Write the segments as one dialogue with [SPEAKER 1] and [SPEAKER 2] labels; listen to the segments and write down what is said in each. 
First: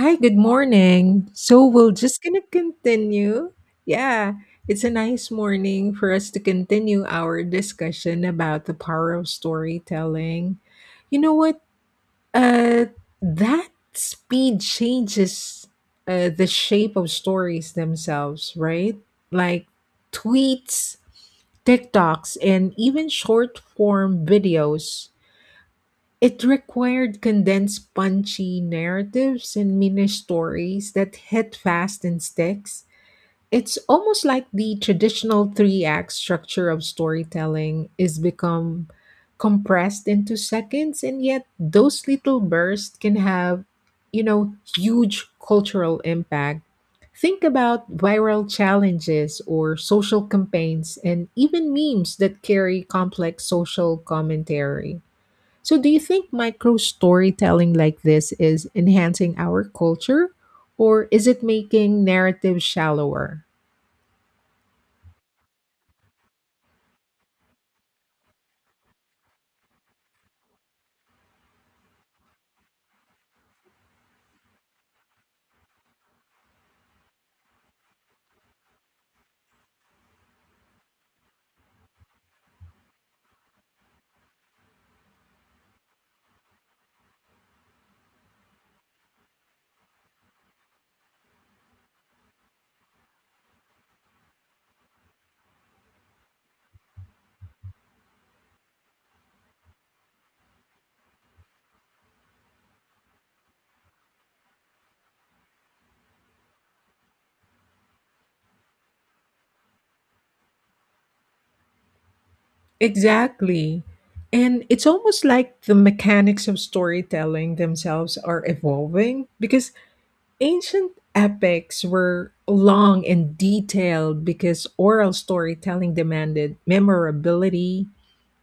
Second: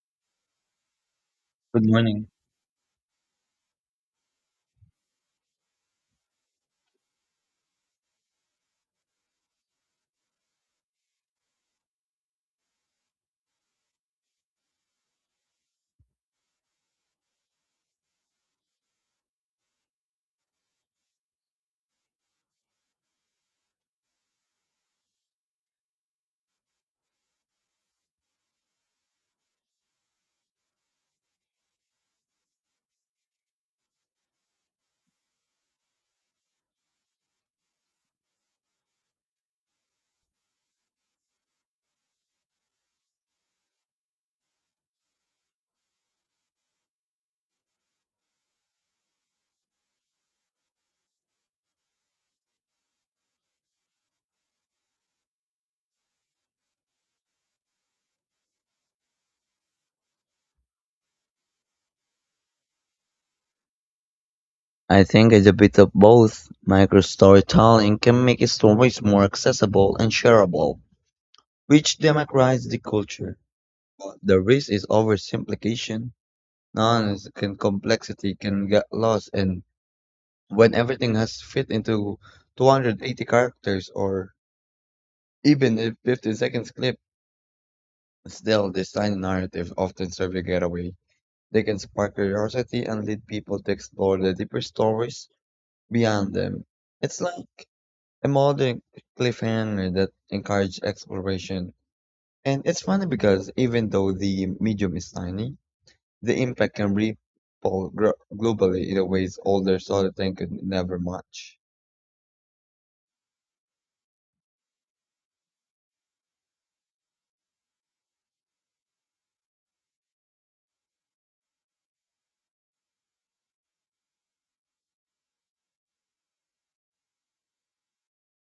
[SPEAKER 1] Hi, good morning. So
[SPEAKER 2] Good
[SPEAKER 1] we're just
[SPEAKER 2] morning.
[SPEAKER 1] gonna continue. Yeah, it's a nice morning for us to continue our discussion about the power of storytelling. You know what? Uh, that speed changes the shape of stories themselves, right? Like tweets, TikToks, and even short form videos it required condensed punchy narratives and mini stories that hit fast and sticks. It's almost like the traditional three-act structure of storytelling is become compressed into seconds, and yet those little bursts can have, huge cultural impact. Think about viral challenges or social campaigns and even memes that carry complex social commentary. So, do you think micro storytelling like this is enhancing our culture, or is it making narrative shallower?
[SPEAKER 2] I think it's a bit of both. Microstorytelling can make stories more accessible and shareable, which democratizes the culture. But the risk is oversimplification. Nonsense can complexity can get lost, and when everything has fit into 280 characters or even a 15 seconds clip, still the tiny narratives often serve a getaway. They can spark curiosity and lead people to explore the deeper stories beyond them. It's like a modern cliffhanger that encourages exploration. And it's funny because even though the medium is tiny, the impact can ripple globally in a ways older storytelling could never match.
[SPEAKER 1] Exactly. And it's almost like the mechanics of storytelling themselves are evolving because ancient epics were long and detailed because oral storytelling demanded memorability.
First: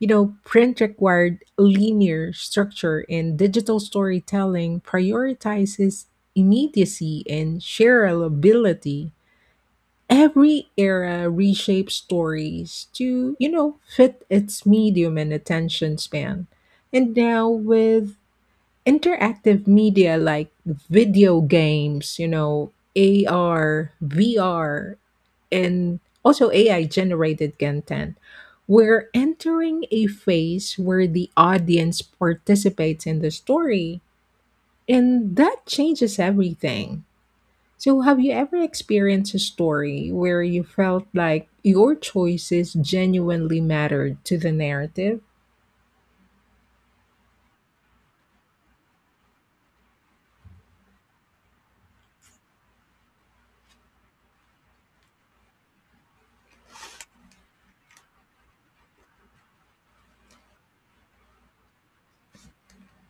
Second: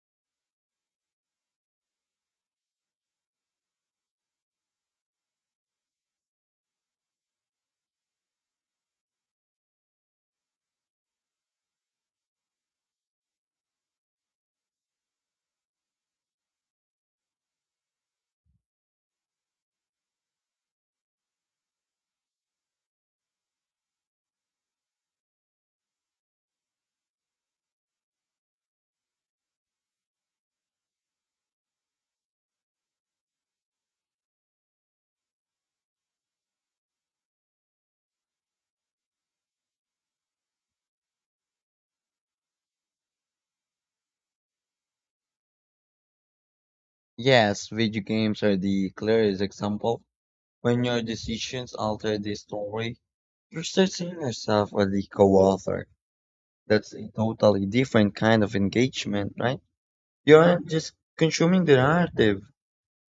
[SPEAKER 1] You know, print required linear structure, and digital storytelling prioritizes immediacy and shareability. Every era reshapes stories to, fit its medium and attention span. And now, with interactive media like video games, you know, AR, VR, and also AI generated content, we're entering a phase where the audience participates in the story, and that changes everything. So, have you ever experienced a story where you felt like your choices genuinely mattered to the narrative?
[SPEAKER 2] Yes, video games are the clearest example. When your decisions alter the story, you're still seeing yourself as the co-author. That's a totally different kind of engagement, right? You aren't just consuming the narrative,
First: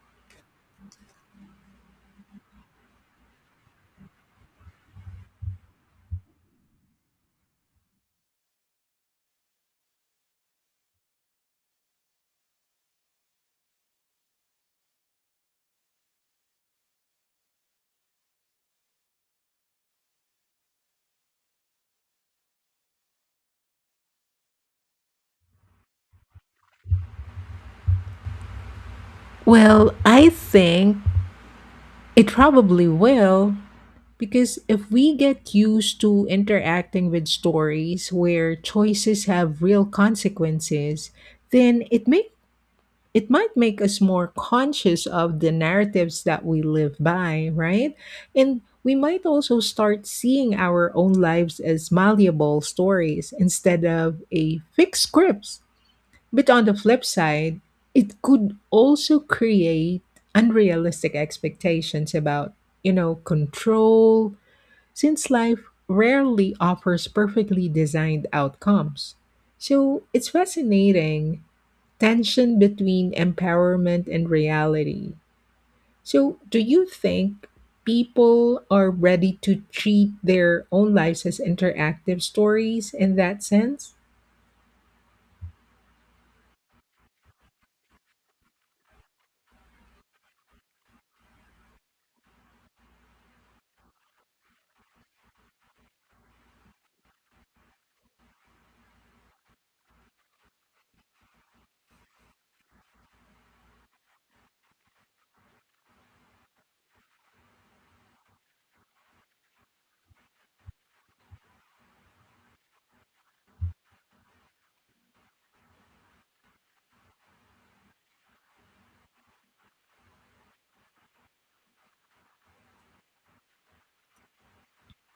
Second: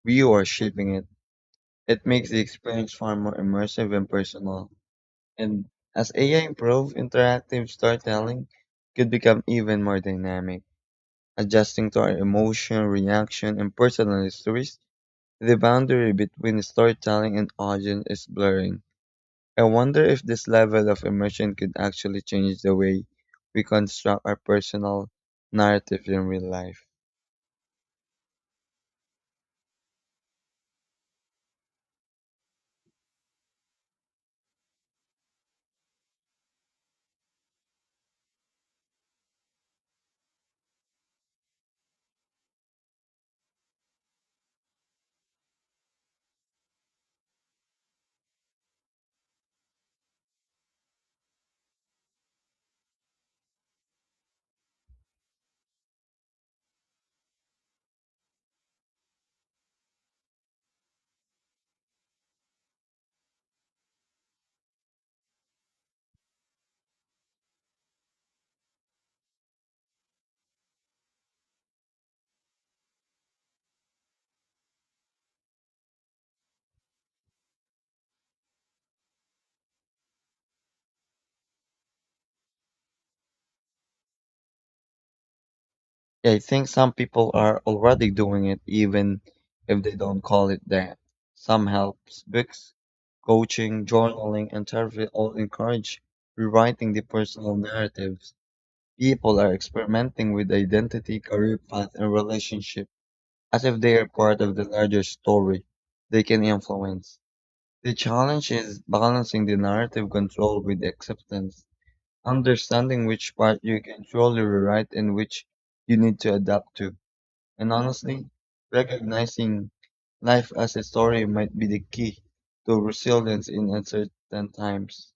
[SPEAKER 2] you are shaping it. It makes the experience far more immersive and personal. And as AI improves, interactive storytelling could become even more dynamic, adjusting to our emotion, reaction, and personal histories. The boundary between storytelling and audience is blurring. I wonder if this level of immersion could actually change the way we construct our personal narrative in real life.
[SPEAKER 1] Well, I think it probably will. Because if we get used to interacting with stories where choices have real consequences, then it might make us more conscious of the narratives that we live by, right? And we might also start seeing our own lives as malleable stories instead of a fixed scripts. But on the flip side, it could also create unrealistic expectations about, control, since life rarely offers perfectly designed outcomes. So it's fascinating tension between empowerment and reality. So, do you think people are ready to treat their own lives as interactive stories in that sense?
[SPEAKER 2] Yeah, I think some people are already doing it even if they don't call it that. Some helps books, coaching, journaling, and therapy all encourage rewriting the personal narratives. People are experimenting with identity, career path, and relationship as if they are part of the larger story they can influence. The challenge is balancing the narrative control with the acceptance, understanding which part you can truly rewrite and which you need to adapt to. And honestly, recognizing life as a story might be the key to resilience in uncertain times.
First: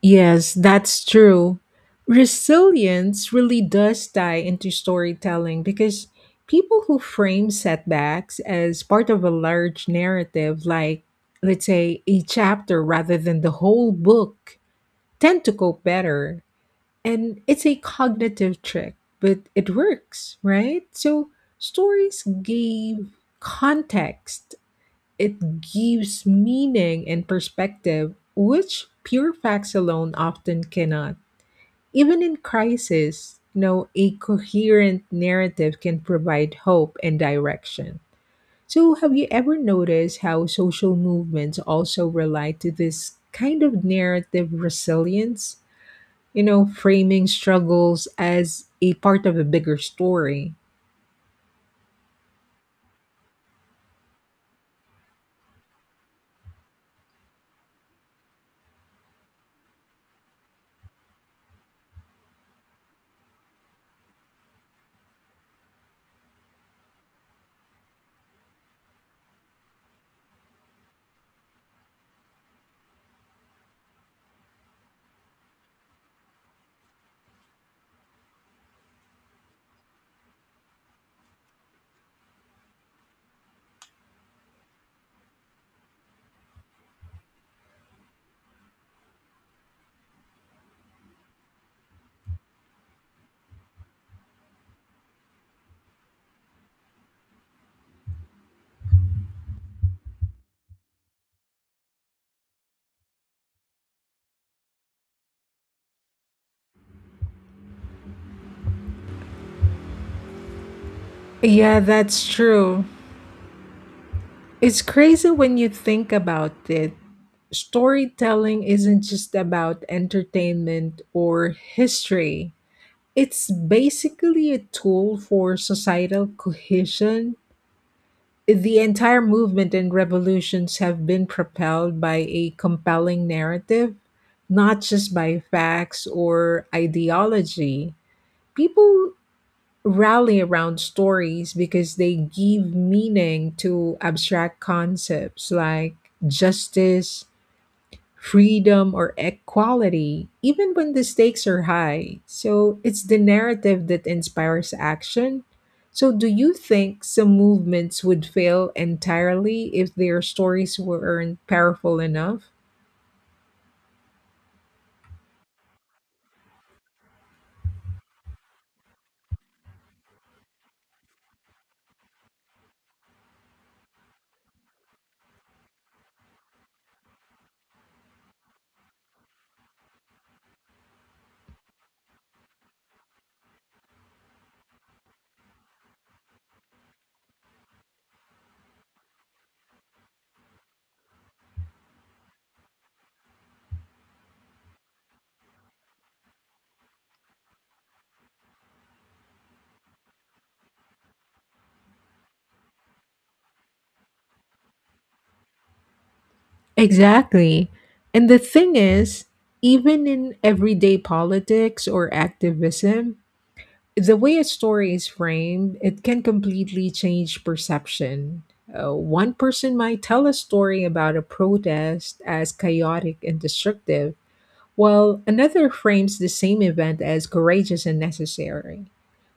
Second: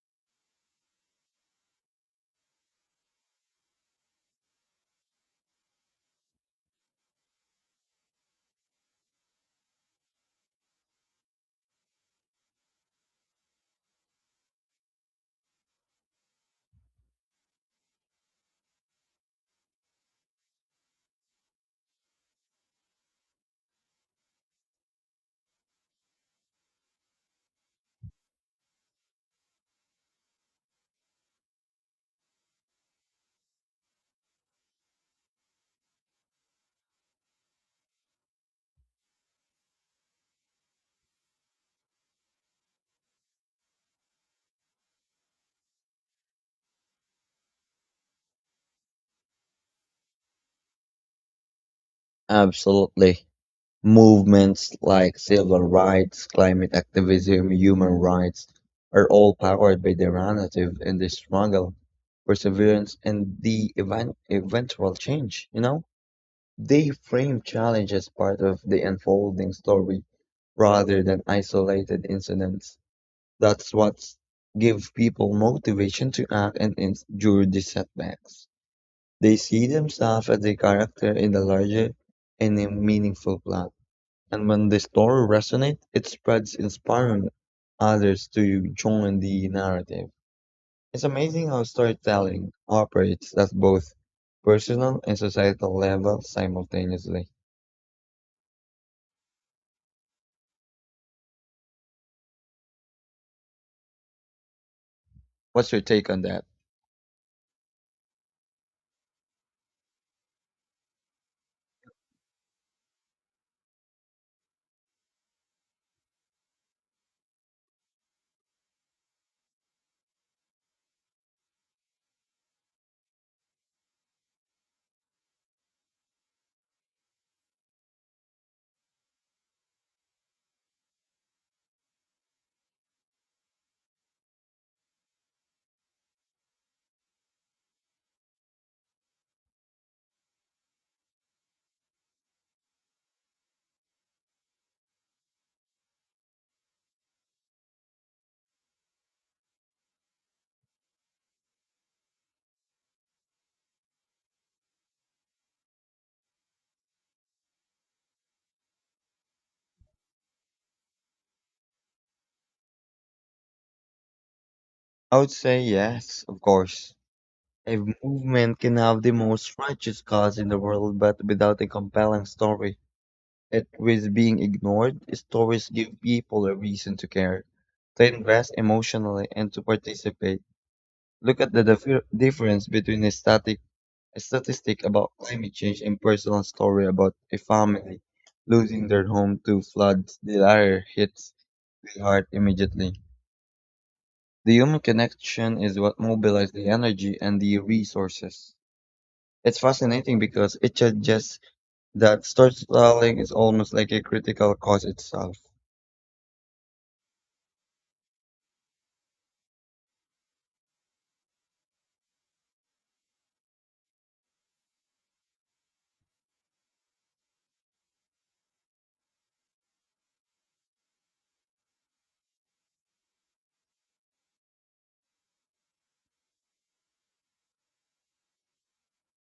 [SPEAKER 1] Yes, that's true. Resilience really does tie into storytelling because people who frame setbacks as part of a large narrative, like, let's say, a chapter rather than the whole book, tend to cope better. And it's a cognitive trick, but it works, right? So stories give context, it gives meaning and perspective, which pure facts alone often cannot. Even in crisis, a coherent narrative can provide hope and direction. So, have you ever noticed how social movements also rely to this kind of narrative resilience? You know, framing struggles as a part of a bigger story.
[SPEAKER 2] Absolutely. Movements like civil rights, climate activism, human rights are all powered by the narrative and the struggle, perseverance, and the eventual change. You know, they frame challenge as part of the unfolding story rather than isolated incidents. That's what gives people motivation to act and endure the setbacks. They see themselves as a character in a larger and a meaningful plot. And when the story resonates, it spreads, inspiring others to join the narrative. It's amazing how storytelling operates at both personal and societal levels simultaneously. What's your take on that?
[SPEAKER 1] Yeah, that's true. It's crazy when you think about it. Storytelling isn't just about entertainment or history. It's basically a tool for societal cohesion. The entire movement and revolutions have been propelled by a compelling narrative, not just by facts or ideology. People rally around stories because they give meaning to abstract concepts like justice, freedom or equality, even when the stakes are high. So it's the narrative that inspires action. So, do you think some movements would fail entirely if their stories weren't powerful enough?
[SPEAKER 2] I would say yes, of course. A movement can have the most righteous cause in the world, but without a compelling story. It risks being ignored. Stories give people a reason to care, to invest emotionally, and to participate. Look at the difference between a statistic about climate change and personal story about a family losing their home to floods. The latter hits the heart immediately. The human connection is what mobilizes the energy and the resources. It's fascinating because it suggests that storytelling is almost like a critical cause itself.
[SPEAKER 1] Exactly. And the thing is, even in everyday politics or activism, the way a story is framed, it can completely change perception. One person might tell a story about a protest as chaotic and destructive, well, another frames the same event as courageous and necessary.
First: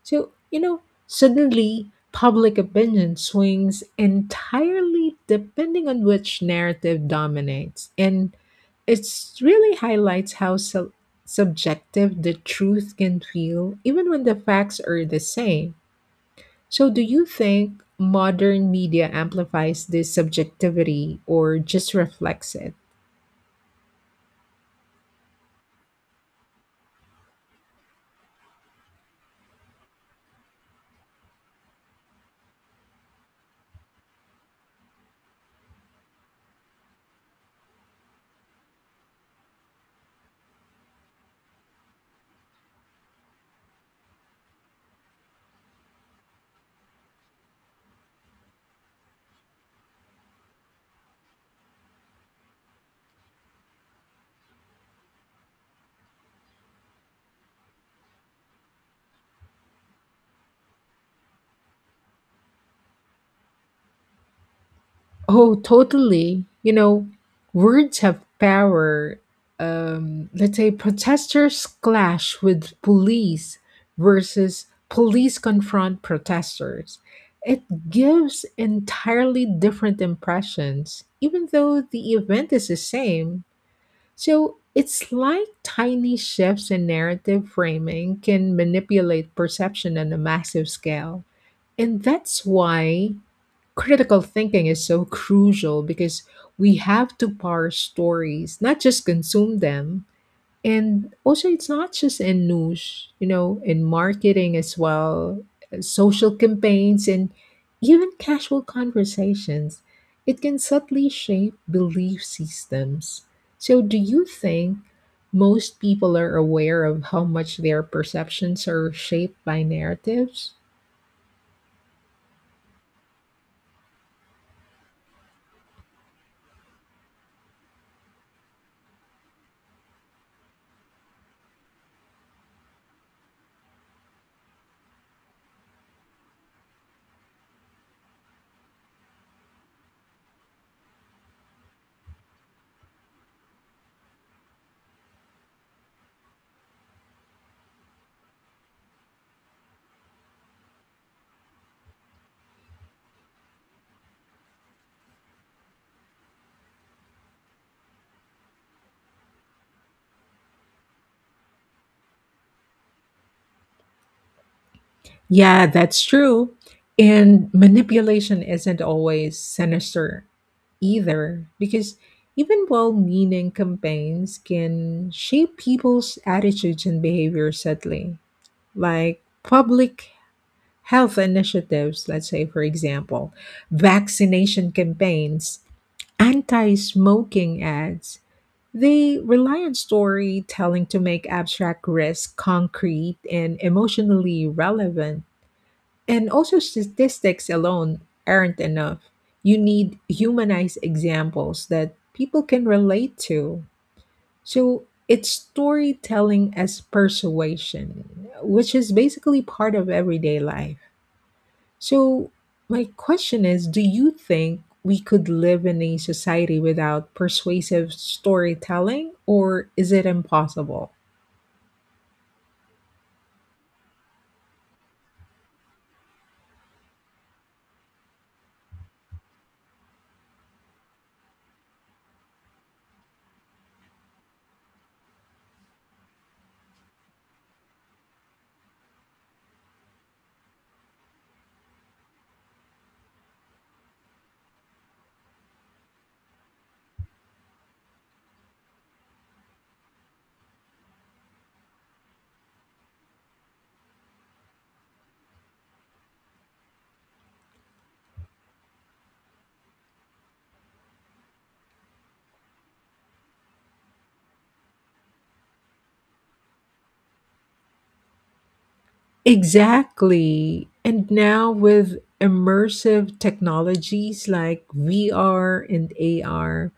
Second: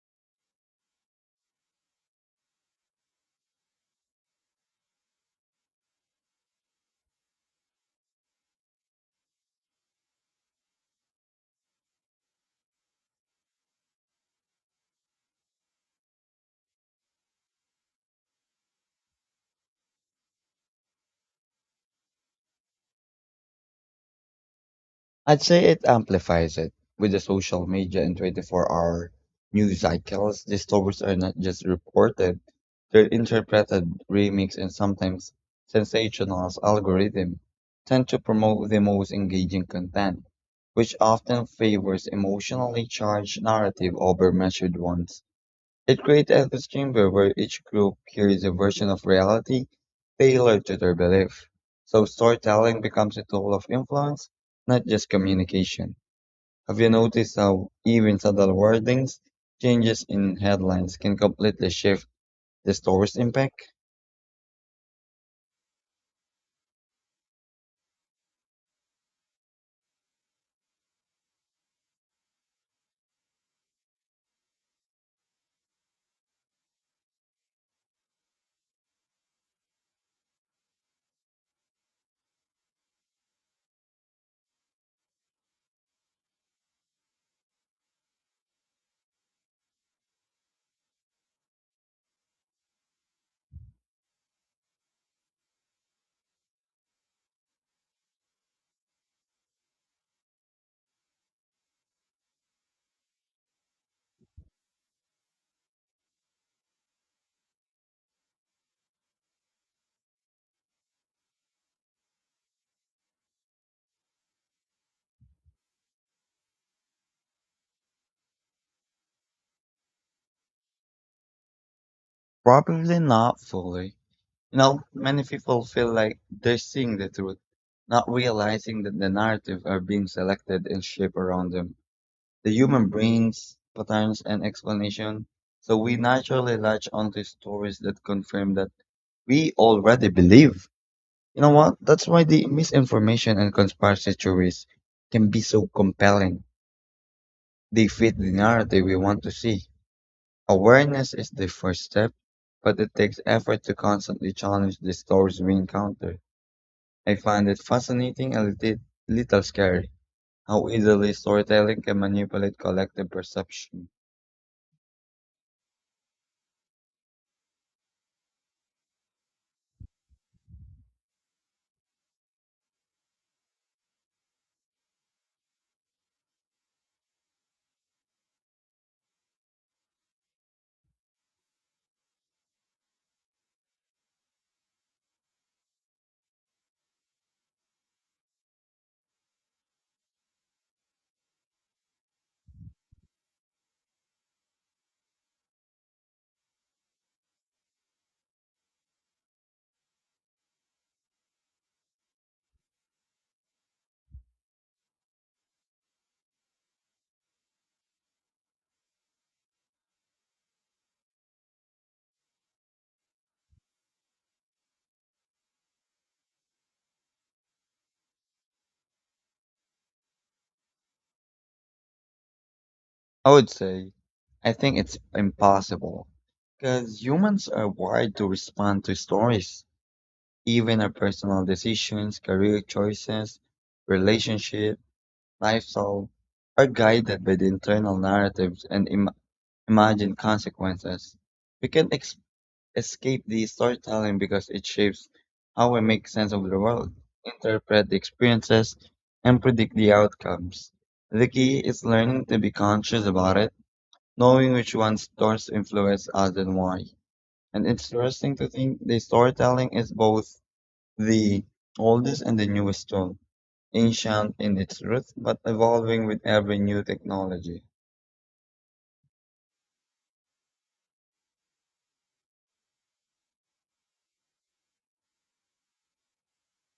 [SPEAKER 1] So, suddenly public opinion swings entirely depending on which narrative dominates. And it really highlights how subjective the truth can feel, even when the facts are the same. So, do you think modern media amplifies this subjectivity or just reflects it?
[SPEAKER 2] I'd say it amplifies it. With the social media and 24-hour news cycles, these stories are not just reported, they're interpreted, remixed, and sometimes sensationalized algorithms tend to promote the most engaging content, which often favors emotionally charged narrative over measured ones. It creates echo chamber where each group hears a version of reality tailored to their belief. So storytelling becomes a tool of influence, not just communication. Have you noticed how even subtle wordings, changes in headlines can completely shift the story's impact?
[SPEAKER 1] Oh, totally. You know, words have power. Let's say protesters clash with police versus police confront protesters. It gives entirely different impressions, even though the event is the same. So it's like tiny shifts in narrative framing can manipulate perception on a massive scale. And that's why critical thinking is so crucial because we have to parse stories, not just consume them. And also, it's not just in news, in marketing as well, social campaigns, and even casual conversations. It can subtly shape belief systems. So, do you think most people are aware of how much their perceptions are shaped by narratives?
[SPEAKER 2] Probably not fully. You know, many people feel like they're seeing the truth, not realizing that the narrative are being selected and shaped around them. The human brain's patterns and explanation, so we naturally latch onto stories that confirm that we already believe. You know what? That's why the misinformation and conspiracy theories can be so compelling. They fit the narrative we want to see. Awareness is the first step, but it takes effort to constantly challenge the stories we encounter. I find it fascinating and a little scary how easily storytelling can manipulate collective perception.
[SPEAKER 1] Yeah, that's true. And manipulation isn't always sinister either, because even well meaning campaigns can shape people's attitudes and behavior subtly, like public health initiatives, let's say, for example, vaccination campaigns, anti smoking ads. They rely on storytelling to make abstract risk concrete and emotionally relevant. And also, statistics alone aren't enough. You need humanized examples that people can relate to. So it's storytelling as persuasion, which is basically part of everyday life. So, my question is, do you think we could live in a society without persuasive storytelling, or is it impossible?
[SPEAKER 2] I would say, I think it's impossible because humans are wired to respond to stories, even our personal decisions, career choices, relationship, lifestyle are guided by the internal narratives and imagined consequences. We can't escape the storytelling because it shapes how we make sense of the world, interpret the experiences, and predict the outcomes. The key is learning to be conscious about it. Knowing which one's thoughts influence us and why. And it's interesting to think the storytelling is both the oldest and the newest tool, ancient in its roots, but evolving with every new technology.
[SPEAKER 1] Exactly. And now with immersive technologies like VR and AR,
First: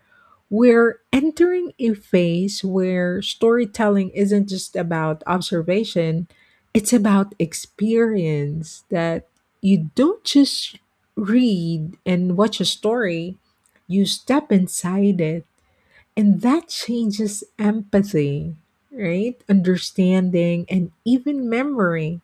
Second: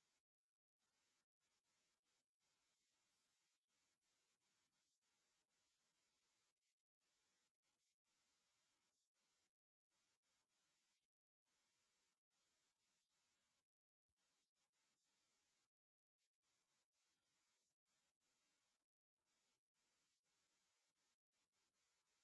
[SPEAKER 1] we're entering a phase where storytelling isn't just about observation, it's about experience. That you don't just read and watch a story, you step inside it. And that changes empathy, right? Understanding and even memory.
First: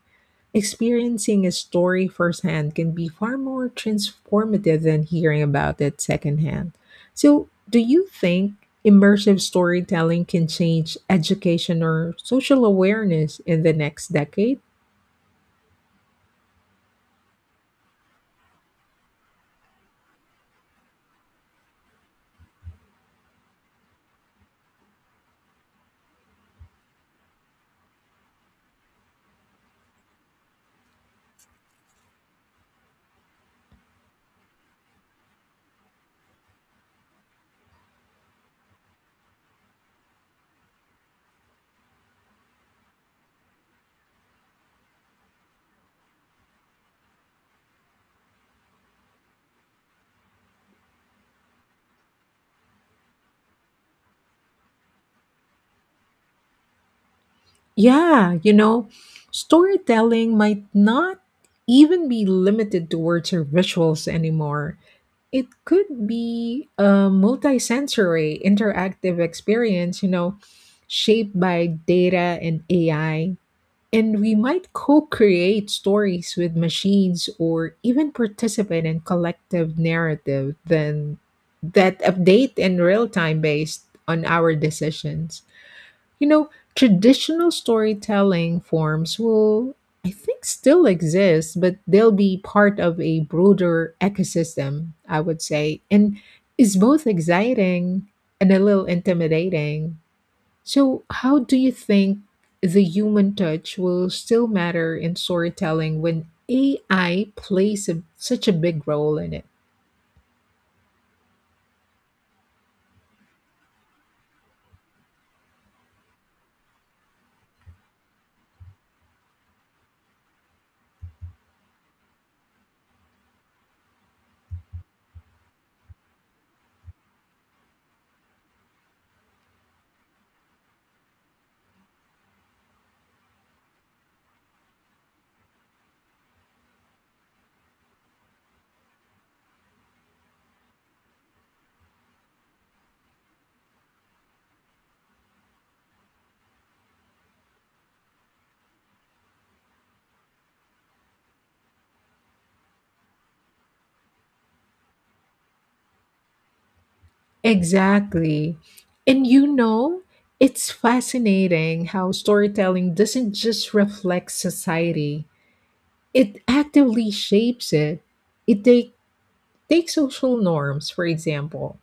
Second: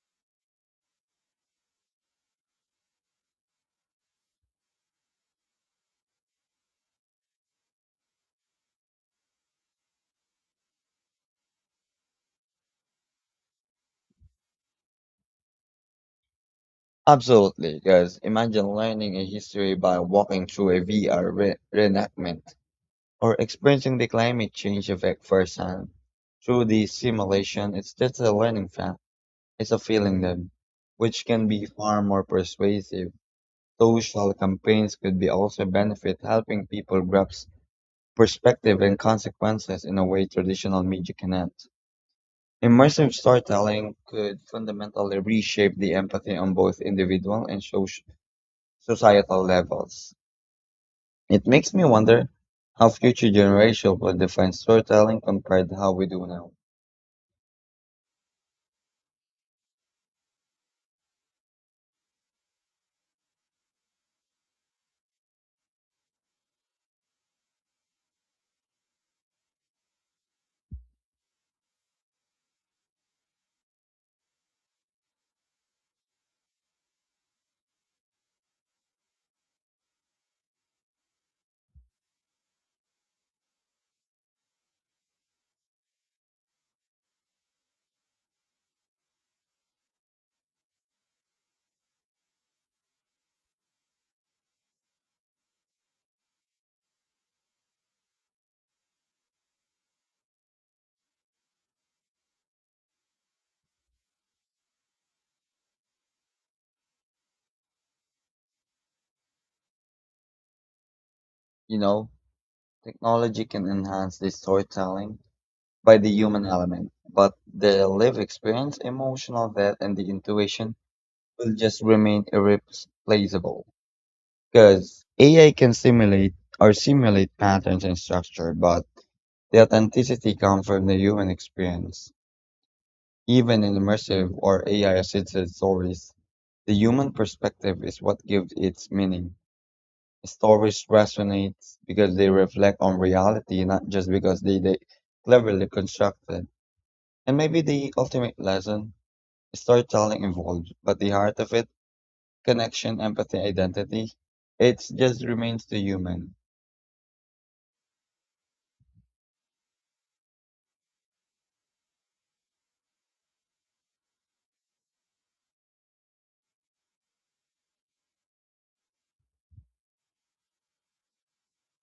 [SPEAKER 1] Experiencing a story firsthand can be far more transformative than hearing about it secondhand. So, do you think immersive storytelling can change education or social awareness in the next decade?
[SPEAKER 2] Absolutely, because imagine learning a history by walking through a VR reenactment or experiencing the climate change effect firsthand. Through the simulation, it's just a learning fact. It's a feeling then, which can be far more persuasive. So social campaigns could be also benefit helping people grasp perspective and consequences in a way traditional media cannot. Immersive storytelling could fundamentally reshape the empathy on both individual and societal levels. It makes me wonder how future generations will define storytelling compared to how we do now.
[SPEAKER 1] Yeah, you know, storytelling might not even be limited to words or visuals anymore. It could be a multi-sensory, interactive experience, shaped by data and AI. And we might co create stories with machines or even participate in collective narrative then that update in real time based on our decisions. You know, traditional storytelling forms will, I think, still exist, but they'll be part of a broader ecosystem, I would say. And it's both exciting and a little intimidating. So, how do you think the human touch will still matter in storytelling when AI plays a, such a big role in it?
[SPEAKER 2] You know, technology can enhance the storytelling by the human element, but the lived experience, emotional depth, and the intuition will just remain irreplaceable because AI can simulate or simulate patterns and structure, but the authenticity comes from the human experience. Even in immersive or AI assisted stories, the human perspective is what gives its meaning. Stories resonate because they reflect on reality, not just because they cleverly constructed. And maybe the ultimate lesson storytelling involved, but the heart of it connection, empathy, identity. It just remains the human.
[SPEAKER 1] Exactly. And you know, it's fascinating how storytelling doesn't just reflect society, it actively shapes it. It take, Takes social norms, for example.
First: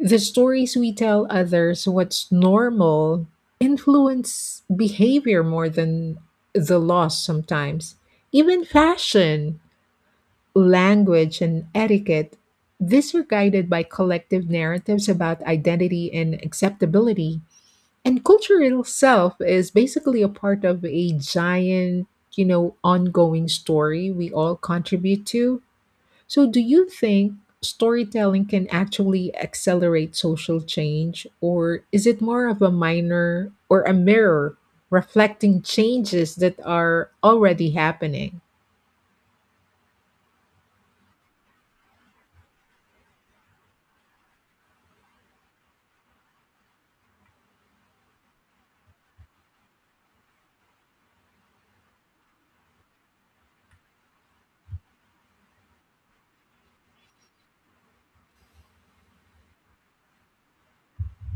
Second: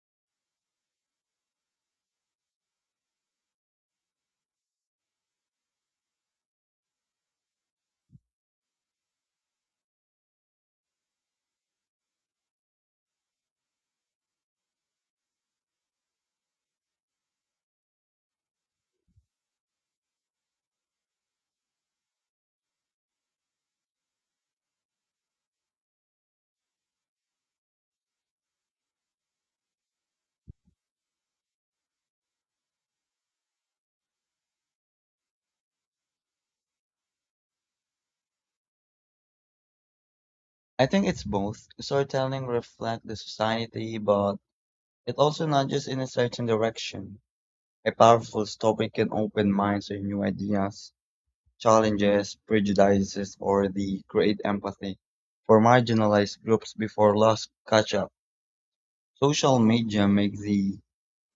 [SPEAKER 1] The stories we tell others what's normal influence behavior more than the laws sometimes. Even fashion, language, and etiquette, these were guided by collective narratives about identity and acceptability. And cultural self is basically a part of a giant, ongoing story we all contribute to. So, do you think storytelling can actually accelerate social change, or is it more of a minor or a mirror reflecting changes that are already happening?
[SPEAKER 2] I think it's both. Storytelling reflects the society, but it also nudges in a certain direction. A powerful story can open minds to new ideas, challenges, prejudices, or the create empathy for marginalized groups before loss catch up. Social media makes the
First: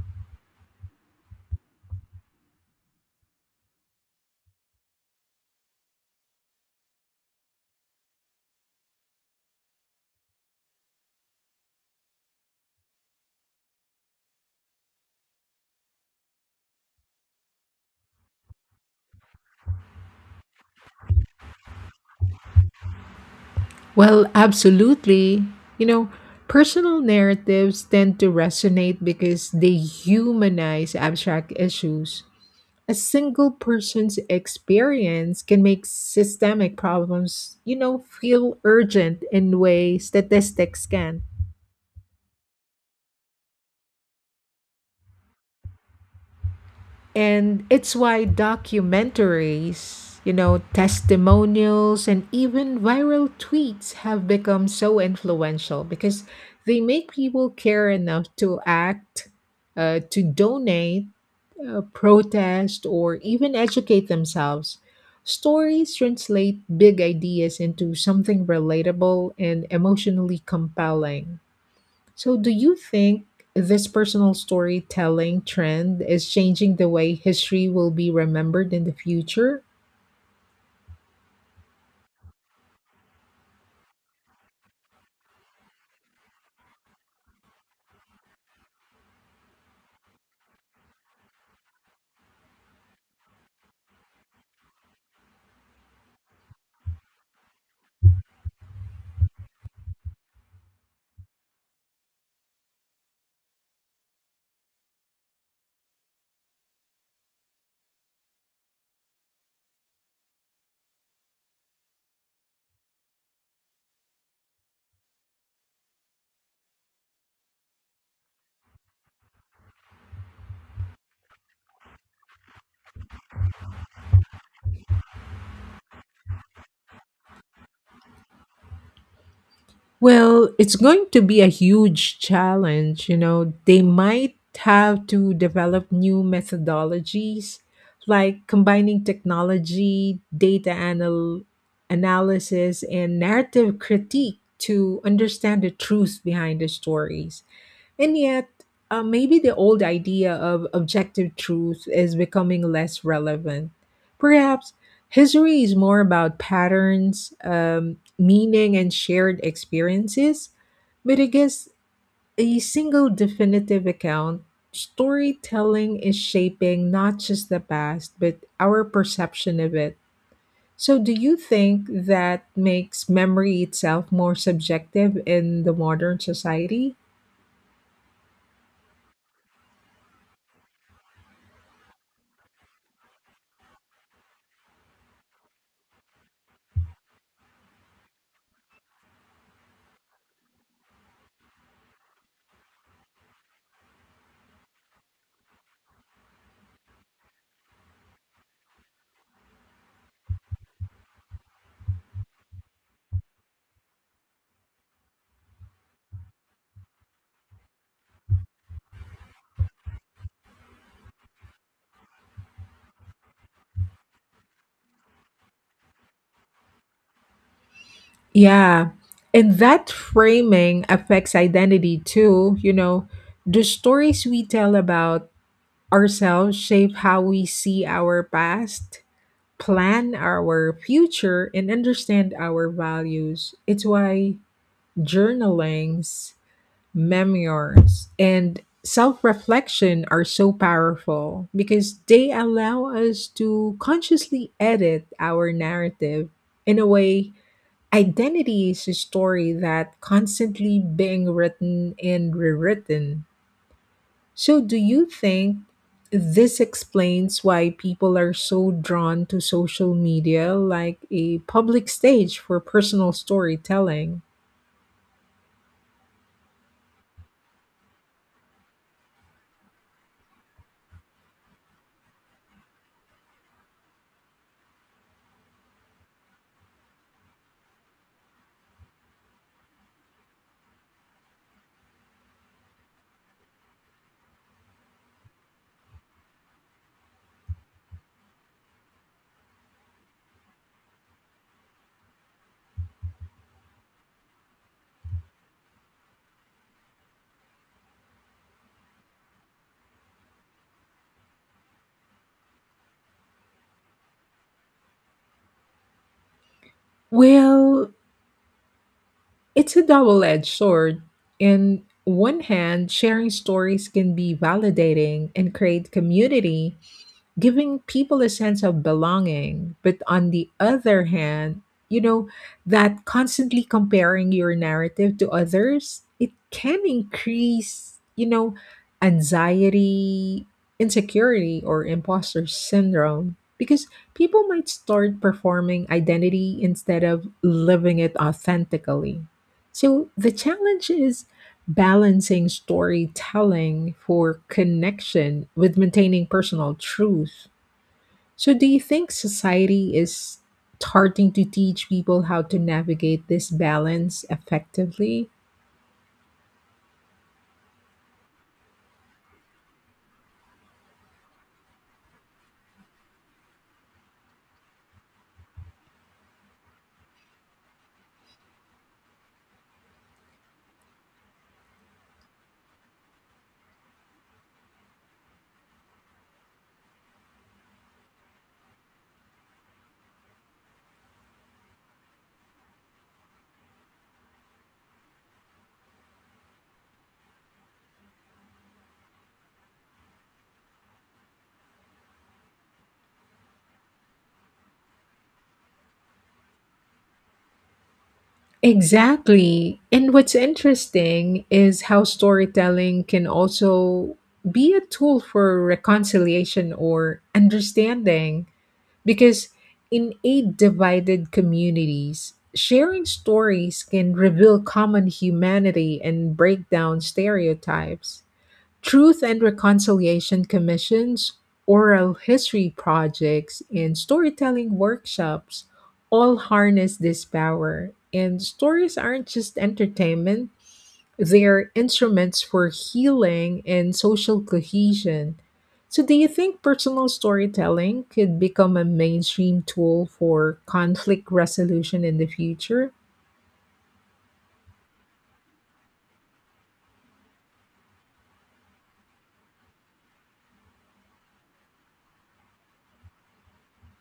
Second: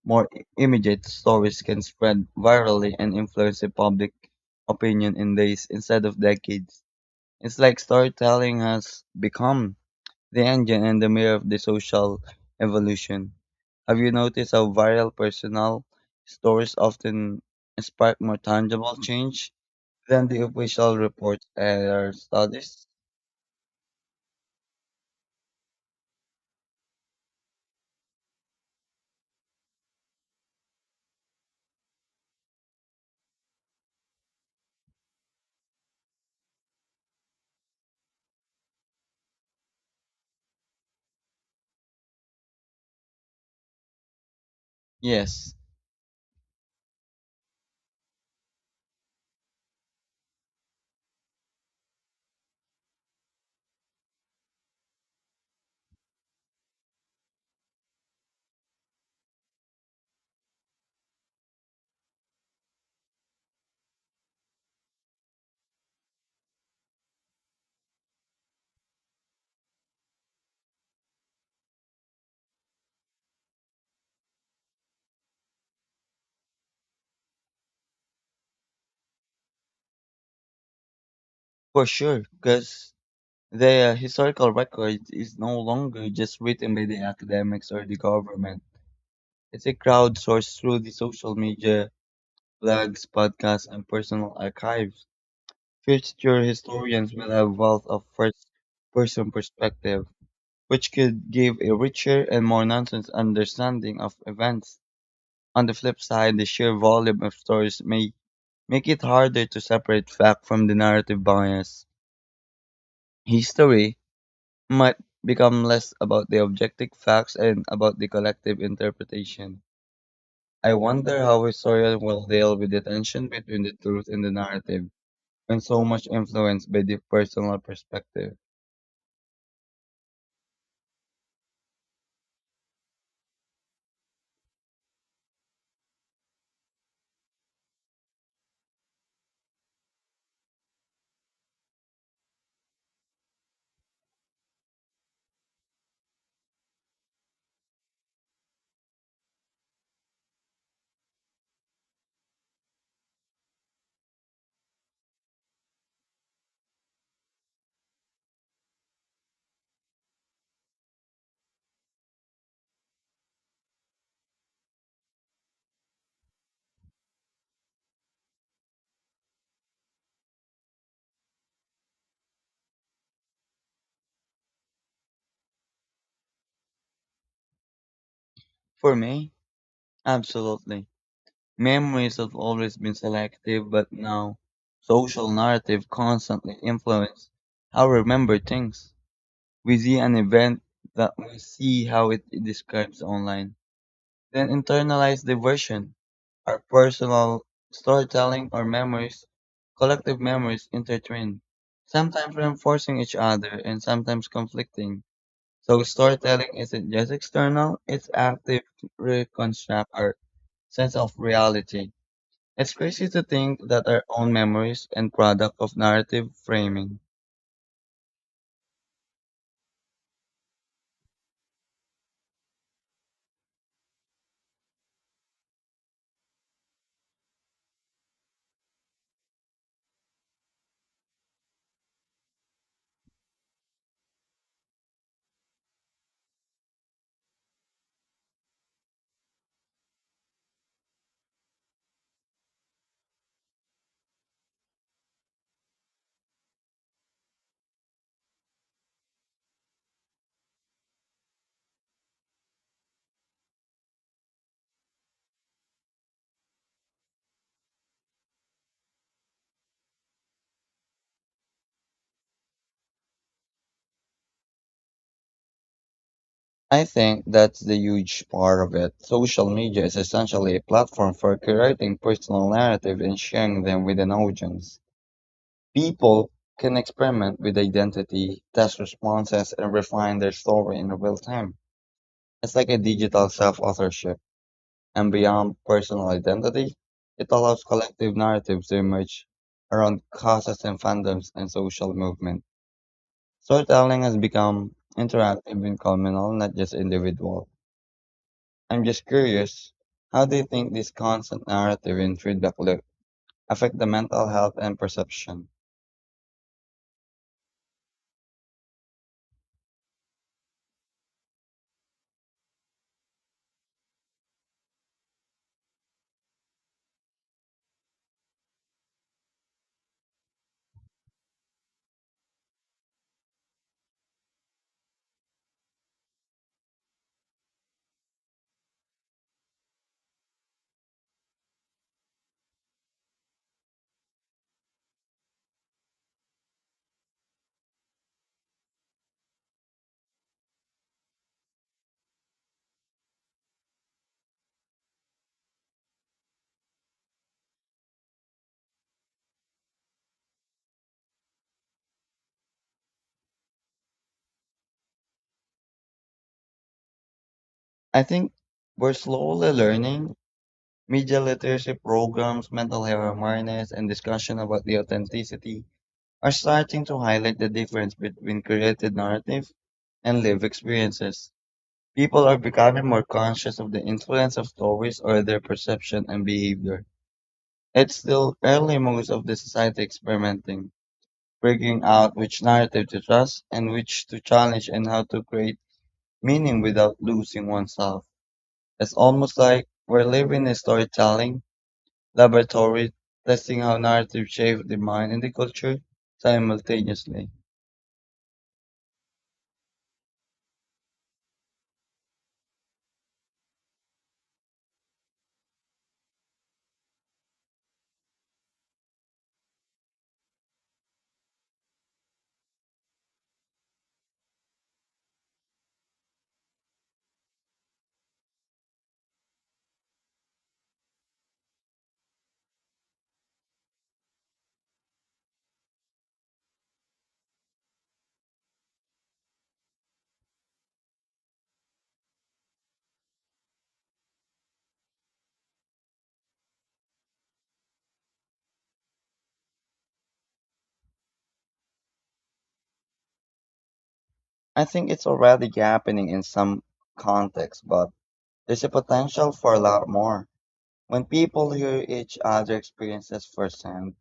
[SPEAKER 2] more immediate stories can spread virally and influence the public opinion in days instead of decades. It's like storytelling has become the engine and the mirror of the social evolution. Have you noticed how viral personal stories often spark more tangible change than the official reports or studies?
[SPEAKER 1] Well, absolutely. You know, personal narratives tend to resonate because they humanize abstract issues. A single person's experience can make systemic problems, feel urgent in ways statistics can.
[SPEAKER 2] Yes,
[SPEAKER 1] And it's why documentaries, testimonials, and even viral tweets have become so influential because they make people care enough to act, to donate, protest, or even educate themselves. Stories translate big ideas into something relatable and emotionally compelling. So, do you think this personal storytelling trend is changing the way history will be remembered in the future?
[SPEAKER 2] for sure, because the historical record is no longer just written by the academics or the government. It's a crowdsourced through the social media, blogs, podcasts, and personal archives. Future historians will have wealth of first-person perspective, which could give a richer and more nuanced understanding of events. On the flip side, the sheer volume of stories may make it harder to separate fact from the narrative bias. History might become less about the objective facts and about the collective interpretation. I wonder how historians will deal with the tension between the truth and the narrative, and so much influenced by the personal perspective.
[SPEAKER 1] Well, it's going to be a huge challenge. You know, they might have to develop new methodologies like combining technology, analysis, and narrative critique to understand the truth behind the stories. And yet, maybe the old idea of objective truth is becoming less relevant. Perhaps history is more about patterns, meaning, and shared experiences. But I guess a single definitive account, storytelling is shaping not just the past, but our perception of it. So, do you think that makes memory itself more subjective in the modern society?
[SPEAKER 2] For me, absolutely. Memories have always been selective, but now social narrative constantly influence how I remember things. We see an event that we see how it describes online, then internalize the version. Our personal storytelling or memories, collective memories intertwine, sometimes reinforcing each other and sometimes conflicting. So storytelling isn't just external, it's active to reconstruct our sense of reality. It's crazy to think that our own memories and product of narrative framing.
[SPEAKER 1] Yeah. And that framing affects identity too. You know, the stories we tell about ourselves shape how we see our past, plan our future, and understand our values. It's why journalings, memoirs, and self reflection are so powerful because they allow us to consciously edit our narrative in a way. Identity is a story that constantly being written and rewritten. So do you think this explains why people are so drawn to social media like a public stage for personal storytelling?
[SPEAKER 2] I think that's the huge part of it. Social media is essentially a platform for creating personal narrative and sharing them with an audience. People can experiment with identity, test responses, and refine their story in real time. It's like a digital self-authorship. And beyond personal identity, it allows collective narratives to emerge around causes and fandoms and social movement. Storytelling has become interactive and communal, not just individual. I'm just curious, how do you think this constant narrative and feedback loop affect the mental health and perception?
[SPEAKER 1] Well, it's a double-edged sword. In one hand, sharing stories can be validating and create community, giving people a sense of belonging. But on the other hand, you know, that constantly comparing your narrative to others, it can increase, anxiety, insecurity, or imposter syndrome because people might start performing identity instead of living it authentically. So the challenge is balancing storytelling for connection with maintaining personal truth. So, do you think society is starting to teach people how to navigate this balance effectively?
[SPEAKER 2] I think we're slowly learning media literacy programs, mental health awareness, and discussion about the authenticity are starting to highlight the difference between created narrative and lived experiences. People are becoming more conscious of the influence of stories or their perception and behavior. It's still early most of the society experimenting figuring out which narrative to trust and which to challenge and how to create meaning without losing oneself. It's almost like we're living a storytelling laboratory, testing how narrative shape the mind and the culture simultaneously.
[SPEAKER 1] Exactly. And what's interesting is how storytelling can also be a tool for reconciliation or understanding. Because in eight divided communities, sharing stories can reveal common humanity and break down stereotypes. Truth and Reconciliation Commissions, oral history projects, and storytelling workshops all harness this power. And stories aren't just entertainment, they're instruments for healing and social cohesion. So, do you think personal storytelling could become a mainstream tool for conflict resolution in the future?
[SPEAKER 2] I think it's already happening in some contexts, but there's a potential for a lot more. When people hear each other experiences firsthand,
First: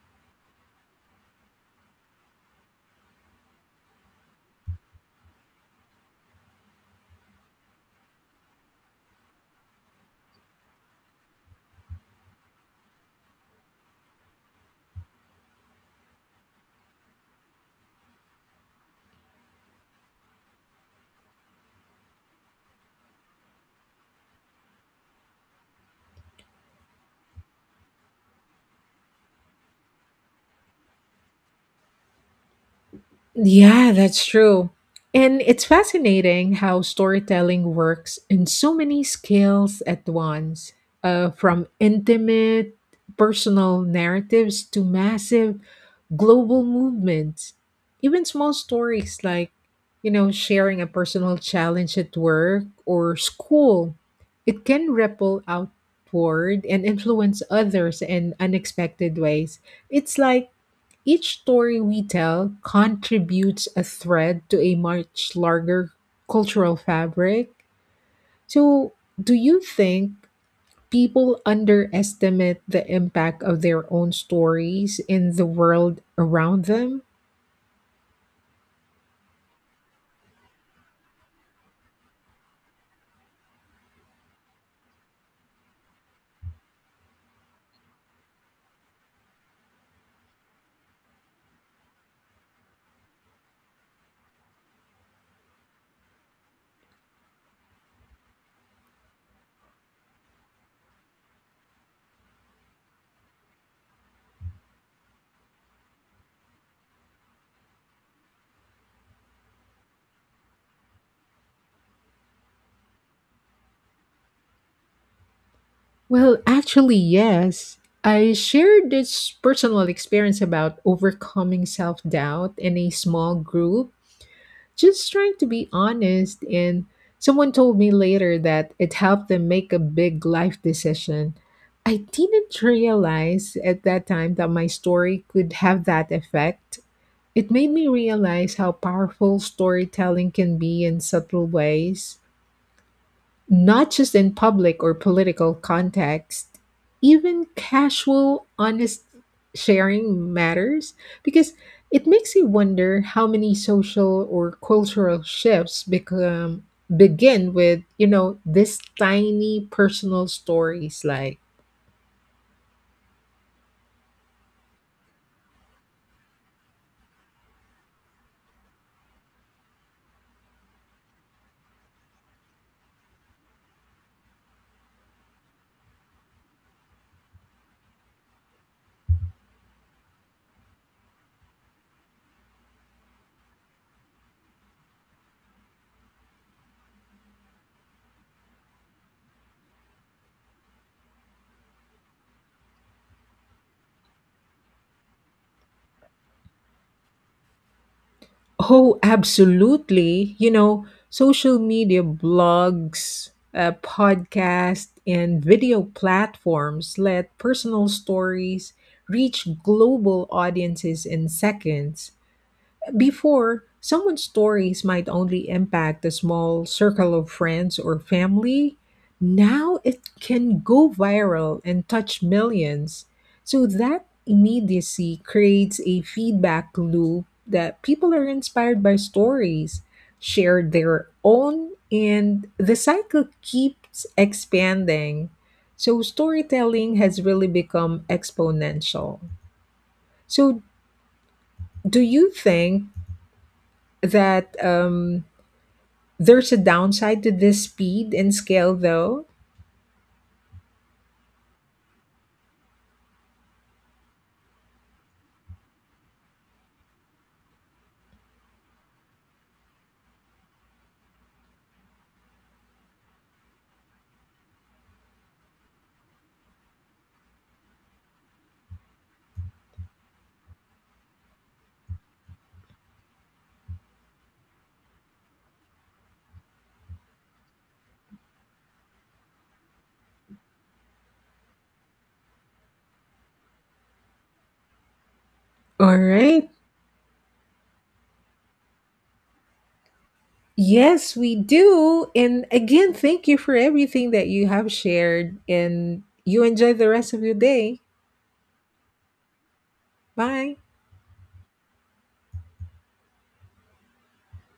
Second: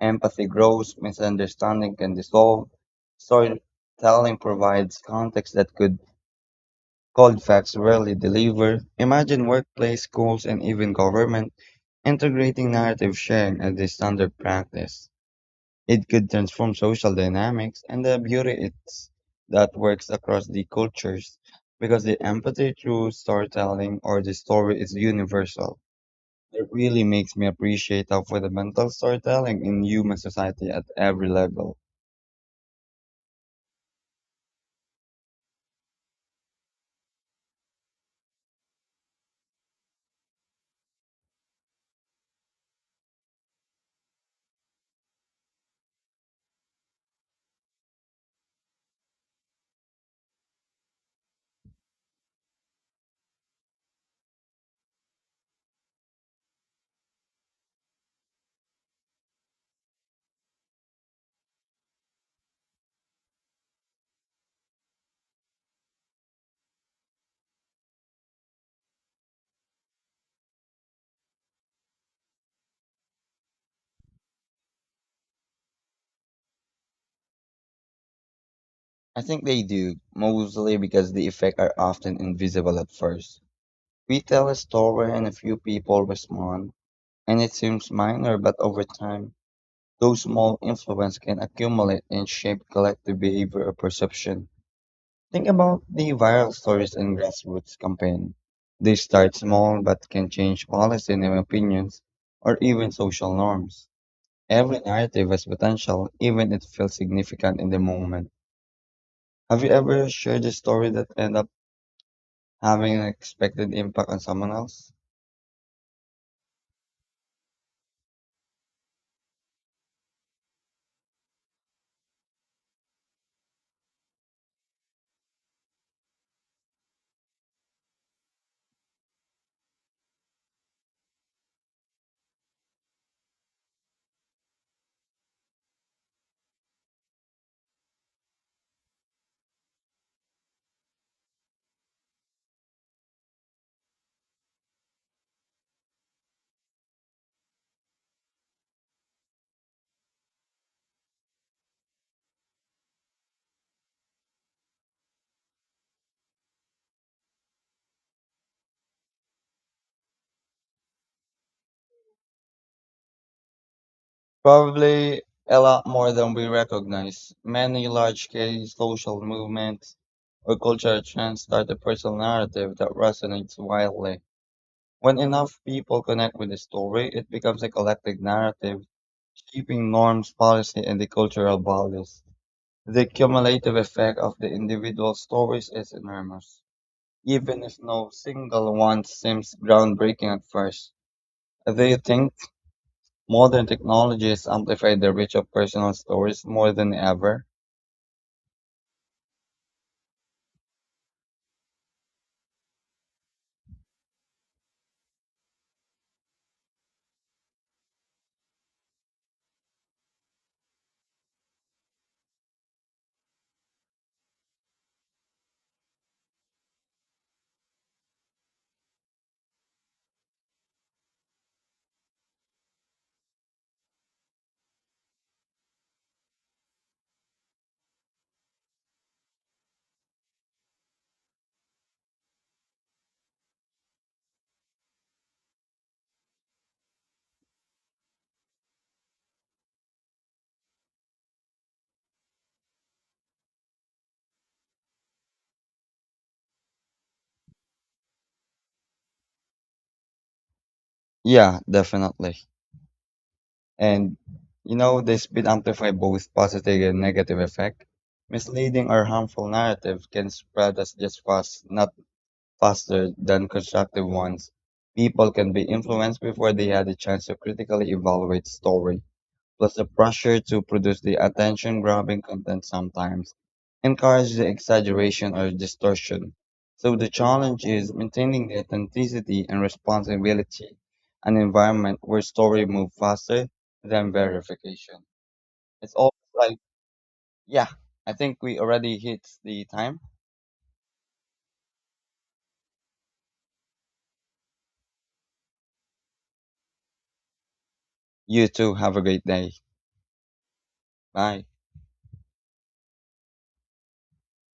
[SPEAKER 2] empathy grows, misunderstanding can dissolve. Storytelling provides context that could cold facts rarely deliver. Imagine workplace, schools, and even government integrating narrative sharing as a standard practice. It could transform social dynamics, and the beauty is that works across the cultures because the empathy through storytelling or the story is universal. It really makes me appreciate how fundamental storytelling in human society at every level.
[SPEAKER 1] Yeah, that's true. And it's fascinating how storytelling works in so many scales at once, from intimate personal narratives to massive global movements. Even small stories like, sharing a personal challenge at work or school, it can ripple outward and influence others in unexpected ways. It's like each story we tell contributes a thread to a much larger cultural fabric. So, do you think people underestimate the impact of their own stories in the world around them?
[SPEAKER 2] I think they do, mostly because the effects are often invisible at first. We tell a story and a few people respond, and it seems minor, but over time, those small influences can accumulate and shape collective behavior or perception. Think about the viral stories and grassroots campaign. They start small but can change policy and opinions or even social norms. Every narrative has potential, even if it feels significant in the moment. Have you ever shared a story that ended up having an expected impact on someone else?
[SPEAKER 1] Well, actually, yes. I shared this personal experience about overcoming self doubt in a small group, just trying to be honest. And someone told me later that it helped them make a big life decision. I didn't realize at that time that my story could have that effect. It made me realize how powerful storytelling can be in subtle ways, not just in public or political context, even casual, honest sharing matters because it makes you wonder how many social or cultural shifts become begin with you know this tiny personal stories like.
[SPEAKER 2] Probably a lot more than we recognize. Many large scale social movements or cultural trends start a personal narrative that resonates wildly. When enough people connect with the story, it becomes a collective narrative, shaping norms, policy, and the cultural values. The cumulative effect of the individual stories is enormous, even if no single one seems groundbreaking at first. Do you think modern technologies amplify the reach of personal stories more than ever?
[SPEAKER 1] Oh, absolutely. You know, social media, blogs, podcasts, and video platforms let personal stories reach global audiences in seconds. Before, someone's stories might only impact a small circle of friends or family. Now it can go viral and touch millions. So that immediacy creates a feedback loop that people are inspired by stories, share their own, and the cycle keeps expanding. So storytelling has really become exponential. So, do you think that there's a downside to this speed and scale, though?
[SPEAKER 2] Yeah, definitely. And you know, they speed amplify both positive and negative effect. Misleading or harmful narrative can spread as just fast, not faster than constructive ones. People can be influenced before they had a chance to critically evaluate stories, plus the pressure to produce the attention grabbing content sometimes encourages the exaggeration or distortion. So the challenge is maintaining the authenticity and responsibility, an environment where story move faster than verification. It's
[SPEAKER 1] All
[SPEAKER 2] all
[SPEAKER 1] right.
[SPEAKER 2] like, yeah, I think we already hit the time.
[SPEAKER 1] Yes, we do. And again, thank you for everything that you have shared, and you enjoy the rest of your day.
[SPEAKER 2] You too, have a great day.
[SPEAKER 1] Bye.
[SPEAKER 2] Bye.